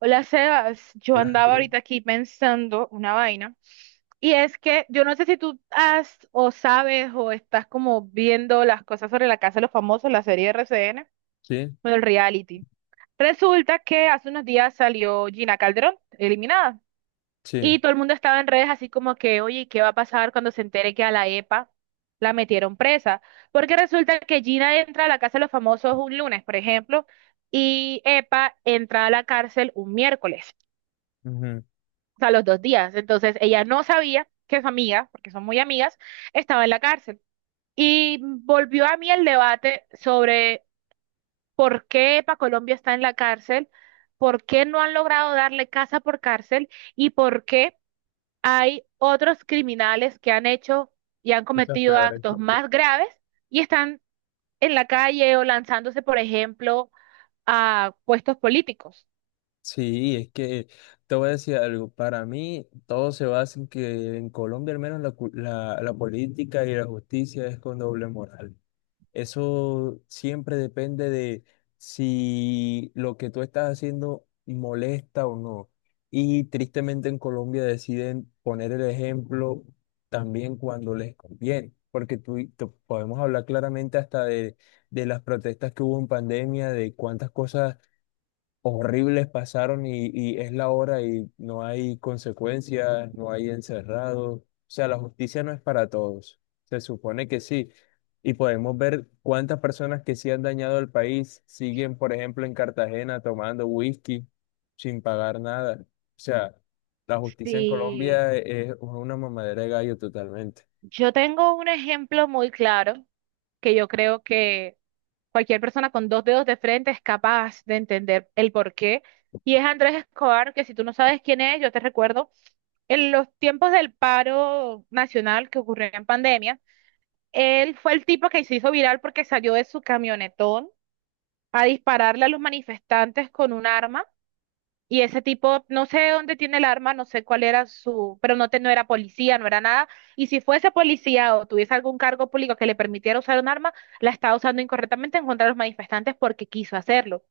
Hola Sebas, yo andaba Gracias. ahorita aquí pensando una vaina y es que yo no sé si tú has o sabes o estás como viendo las cosas sobre la Casa de los Famosos, la serie RCN, Sí, bueno, el reality. Resulta que hace unos días salió Gina Calderón eliminada sí. y todo el mundo estaba en redes así como que, oye, ¿qué va a pasar cuando se entere que a la EPA la metieron presa? Porque resulta que Gina entra a la Casa de los Famosos un lunes, por ejemplo, y EPA entra a la cárcel un miércoles, Ujú. o sea, los dos días. Entonces ella no sabía que su amiga, porque son muy amigas, estaba en la cárcel. Y volvió a mí el debate sobre por qué EPA Colombia está en la cárcel, por qué no han logrado darle casa por cárcel y por qué hay otros criminales que han hecho y han Muchas cometido peores. actos más graves y están en la calle o lanzándose, por ejemplo, a puestos políticos. Sí, es que te voy a decir algo. Para mí, todo se basa en que en Colombia, al menos, la política y la justicia es con doble moral. Eso siempre depende de si lo que tú estás haciendo molesta o no. Y tristemente en Colombia deciden poner el ejemplo también cuando les conviene, porque podemos hablar claramente hasta de las protestas que hubo en pandemia, de cuántas cosas horribles pasaron y es la hora y no hay consecuencias, no hay encerrados. O sea, la justicia no es para todos. Se supone que sí. Y podemos ver cuántas personas que sí han dañado al país siguen, por ejemplo, en Cartagena tomando whisky sin pagar nada. O sea, la justicia en Sí, Colombia es una mamadera de gallo totalmente. yo tengo un ejemplo muy claro que yo creo que cualquier persona con dos dedos de frente es capaz de entender el porqué. Y es Andrés Escobar, que si tú no sabes quién es, yo te recuerdo, en los tiempos del paro nacional que ocurrió en pandemia, él fue el tipo que se hizo viral porque salió de su camionetón a dispararle a los manifestantes con un arma y ese tipo, no sé dónde tiene el arma, no sé cuál era su, pero no, te, no era policía, no era nada. Y si fuese policía o tuviese algún cargo público que le permitiera usar un arma, la estaba usando incorrectamente en contra de los manifestantes porque quiso hacerlo.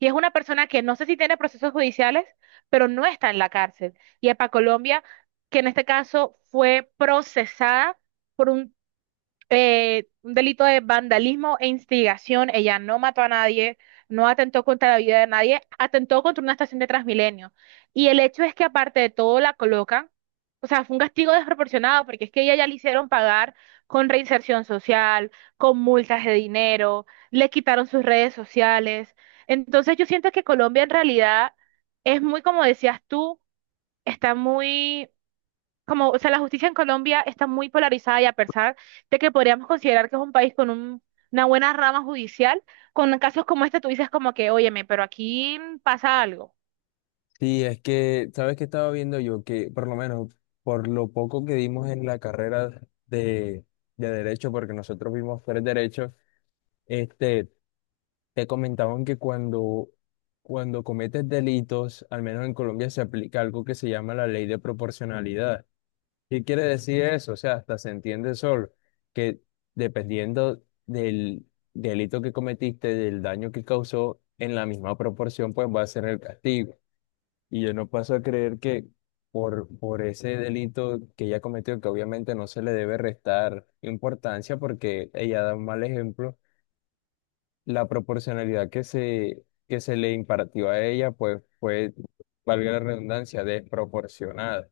Y es una persona que no sé si tiene procesos judiciales, pero no está en la cárcel. Y es para Colombia, que en este caso fue procesada por un delito de vandalismo e instigación. Ella no mató a nadie, no atentó contra la vida de nadie, atentó contra una estación de Transmilenio. Y el hecho es que aparte de todo la colocan, o sea, fue un castigo desproporcionado porque es que ella ya le hicieron pagar con reinserción social, con multas de dinero, le quitaron sus redes sociales. Entonces yo siento que Colombia en realidad es muy, como decías tú, está muy como, o sea, la justicia en Colombia está muy polarizada y a pesar de que podríamos considerar que es un país con una buena rama judicial, con casos como este tú dices como que, óyeme, pero aquí pasa algo. Sí, es que, ¿sabes qué estaba viendo yo? Que por lo menos por lo poco que dimos en la carrera de, de derecho, porque nosotros vimos tres derechos, este, te comentaban que cuando cometes delitos, al menos en Colombia se aplica algo que se llama la ley de proporcionalidad. ¿Qué quiere decir eso? O sea, hasta se entiende solo que dependiendo del delito que cometiste, del daño que causó, en la misma proporción, pues va a ser el castigo. Y yo no paso a creer que por ese delito que ella cometió, que obviamente no se le debe restar importancia porque ella da un mal ejemplo, la proporcionalidad que se le impartió a ella, pues fue, valga la redundancia, desproporcionada.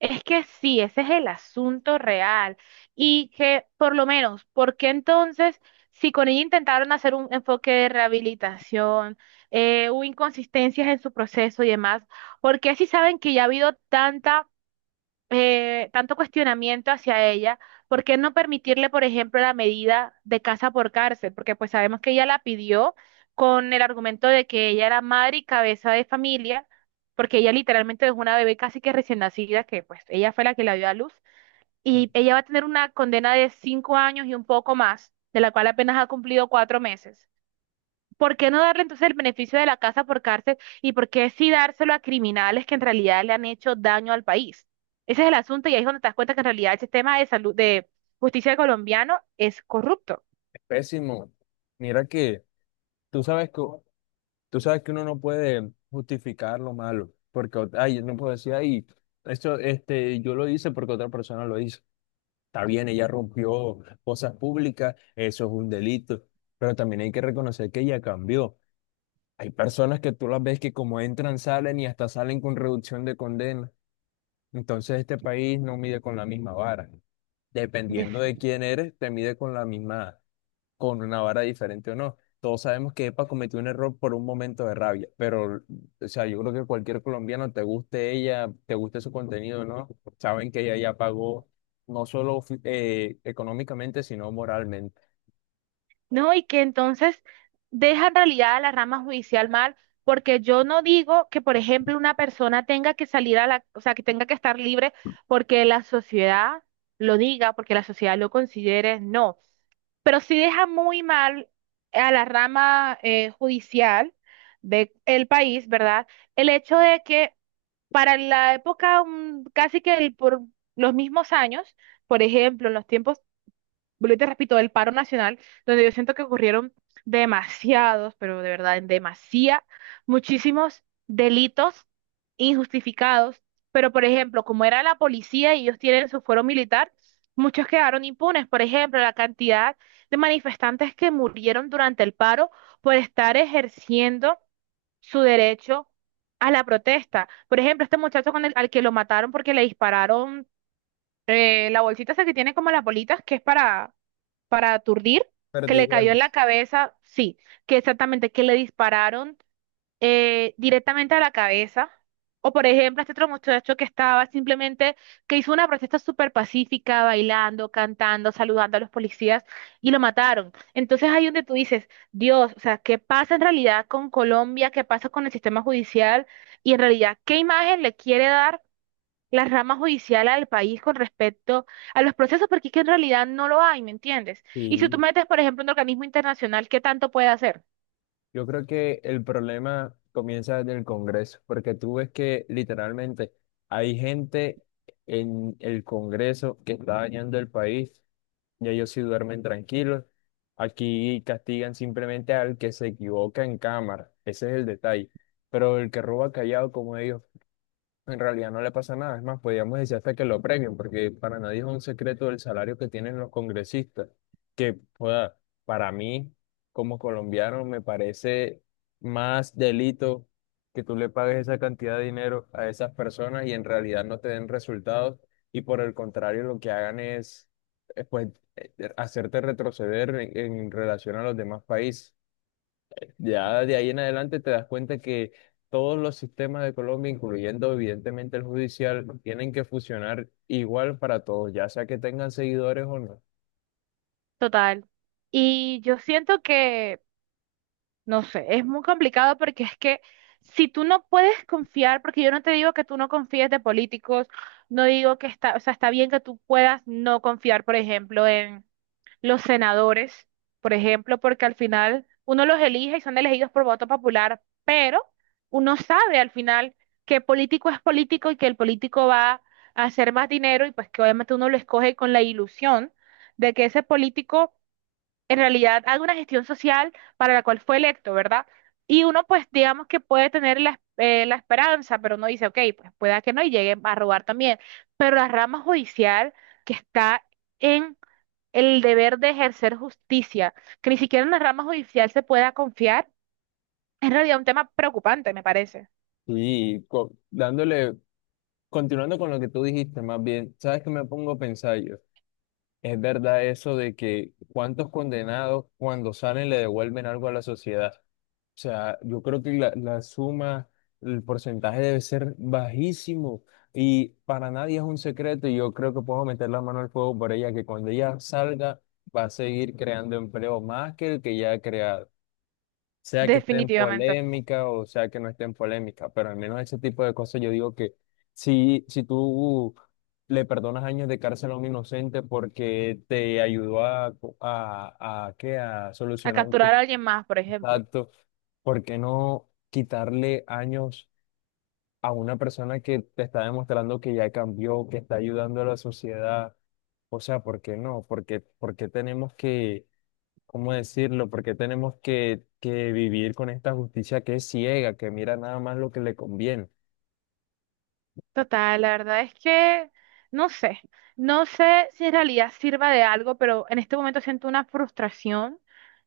Es que sí, ese es el asunto real. Y que, por lo menos, ¿por qué entonces, si con ella intentaron hacer un enfoque de rehabilitación, hubo inconsistencias en su proceso y demás? ¿Por qué si saben que ya ha habido tanta tanto cuestionamiento hacia ella, ¿por qué no permitirle, por ejemplo, la medida de casa por cárcel? Porque pues sabemos que ella la pidió con el argumento de que ella era madre y cabeza de familia, porque ella literalmente es una bebé casi que recién nacida, que pues ella fue la que la dio a luz, y ella va a tener una condena de cinco años y un poco más, de la cual apenas ha cumplido cuatro meses. ¿Por qué no darle entonces el beneficio de la casa por cárcel y por qué sí dárselo a criminales que en realidad le han hecho daño al país? Ese es el asunto y ahí es donde te das cuenta que en realidad el sistema de salud, de justicia colombiano es corrupto. Es pésimo. Mira que tú sabes que, tú sabes que uno no puede justificar lo malo, porque, ay, no puedo decir, ay, yo lo hice porque otra persona lo hizo. Está bien, ella rompió cosas públicas, eso es un delito, pero también hay que reconocer que ella cambió. Hay personas que tú las ves que como entran, salen y hasta salen con reducción de condena. Entonces este país no mide con la misma vara. Dependiendo de quién eres, te mide con la misma con una vara diferente o no. Todos sabemos que Epa cometió un error por un momento de rabia, pero, o sea, yo creo que cualquier colombiano, te guste ella, te guste su contenido, ¿no? Saben que ella ya pagó no solo económicamente, sino moralmente. No, y que entonces deja en realidad a la rama judicial mal, porque yo no digo que, por ejemplo, una persona tenga que salir a la, o sea, que tenga que estar libre porque la sociedad lo diga, porque la sociedad lo considere, no. Pero sí deja muy mal a la rama judicial del país, ¿verdad? El hecho de que para la época, casi que por los mismos años, por ejemplo, en los tiempos vuelvo y te repito, el paro nacional, donde yo siento que ocurrieron demasiados, pero de verdad, demasiada, muchísimos delitos injustificados, pero por ejemplo, como era la policía y ellos tienen su fuero militar, muchos quedaron impunes. Por ejemplo, la cantidad de manifestantes que murieron durante el paro por estar ejerciendo su derecho a la protesta. Por ejemplo, este muchacho con al que lo mataron porque le dispararon la bolsita esa que tiene como las bolitas, que es para aturdir, que le cayó en la Perdigones. cabeza, sí, que exactamente, que le dispararon directamente a la cabeza. O por ejemplo, este otro muchacho que estaba simplemente, que hizo una protesta súper pacífica, bailando, cantando, saludando a los policías y lo mataron. Entonces ahí donde tú dices, Dios, o sea, ¿qué pasa en realidad con Colombia? ¿Qué pasa con el sistema judicial? Y en realidad, ¿qué imagen le quiere dar la rama judicial al país con respecto a los procesos, porque es que en realidad no lo hay, ¿me entiendes? Y si Sí, tú metes, por ejemplo, un organismo internacional, ¿qué tanto puede hacer? yo creo que el problema comienza desde el Congreso, porque tú ves que literalmente hay gente en el Congreso que está dañando el país, ya ellos sí duermen tranquilos. Aquí castigan simplemente al que se equivoca en cámara, ese es el detalle. Pero el que roba callado como ellos en realidad no le pasa nada, es más, podríamos decir hasta que lo premien, porque para nadie es un secreto el salario que tienen los congresistas, que joda, para mí, como colombiano, me parece más delito que tú le pagues esa cantidad de dinero a esas personas y en realidad no te den resultados y por el contrario lo que hagan es, eh, pues, hacerte retroceder en relación a los demás países. Ya de ahí en adelante te das cuenta que todos los sistemas de Colombia, incluyendo evidentemente el judicial, tienen que funcionar igual para todos, ya sea que tengan seguidores o no. Total. Y yo siento que, no sé, es muy complicado porque es que si tú no puedes confiar, porque yo no te digo que tú no confíes de políticos, no digo que está, o sea, está bien que tú puedas no confiar, por ejemplo, en los senadores, por ejemplo, porque al final uno los elige y son elegidos por voto popular, pero uno sabe al final que político es político y que el político va a hacer más dinero y pues que obviamente uno lo escoge con la ilusión de que ese político en realidad haga una gestión social para la cual fue electo, ¿verdad? Y uno pues digamos que puede tener la, la esperanza, pero uno dice, ok, pues pueda que no y llegue a robar también, pero la rama judicial que está en el deber de ejercer justicia, que ni siquiera en la rama judicial se pueda confiar, es en realidad un tema preocupante, me parece, Y dándole, continuando con lo que tú dijiste, más bien, ¿sabes qué me pongo a pensar yo? Es verdad eso de que cuántos condenados cuando salen le devuelven algo a la sociedad. O sea, yo creo que la suma, el porcentaje debe ser bajísimo y para nadie es un secreto y yo creo que puedo meter la mano al fuego por ella, que cuando ella salga va a seguir creando empleo más que el que ya ha creado. Sea que esté en definitivamente. polémica o sea que no esté en polémica, pero al menos ese tipo de cosas yo digo que si tú le perdonas años de cárcel a un inocente porque te ayudó a, ¿qué? A A solucionar un capturar a crimen. alguien más, por ejemplo. Exacto. ¿Por qué no quitarle años a una persona que te está demostrando que ya cambió, que está ayudando a la sociedad? O sea, ¿por qué no? ¿Por qué tenemos que, cómo decirlo? ¿Por qué tenemos que vivir con esta justicia que es ciega, que mira nada más lo que le conviene? Total, la verdad es que no sé, no sé si en realidad sirva de algo, pero en este momento siento una frustración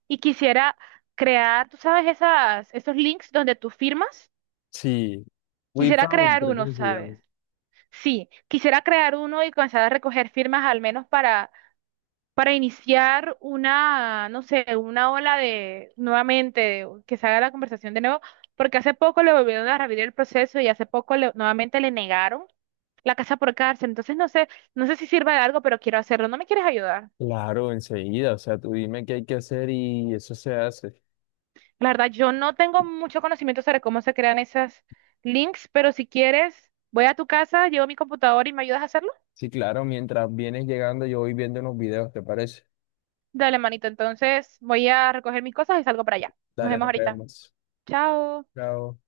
y quisiera crear, tú sabes, esas, esos links donde tú firmas, Sí. We quisiera found, crear creo uno, que se llama. ¿sabes? Sí, quisiera crear uno y comenzar a recoger firmas al menos para iniciar una, no sé, una ola de, nuevamente, de- que se haga la conversación de nuevo, porque hace poco le volvieron a revivir el proceso y hace poco nuevamente le negaron. La casa por cárcel. Entonces no sé, no sé si sirva de algo, pero quiero hacerlo. ¿No me quieres ayudar? Claro, enseguida. O sea, tú dime qué hay que hacer y eso se hace. La verdad, yo no tengo mucho conocimiento sobre cómo se crean esas links, pero si quieres, voy a tu casa, llevo mi computadora y me ayudas a hacerlo. Sí, claro, mientras vienes llegando, yo voy viendo unos videos, ¿te parece? Dale, manito. Entonces voy a recoger mis cosas y salgo para allá. Nos Dale, vemos nos ahorita. vemos. Chao. Chao.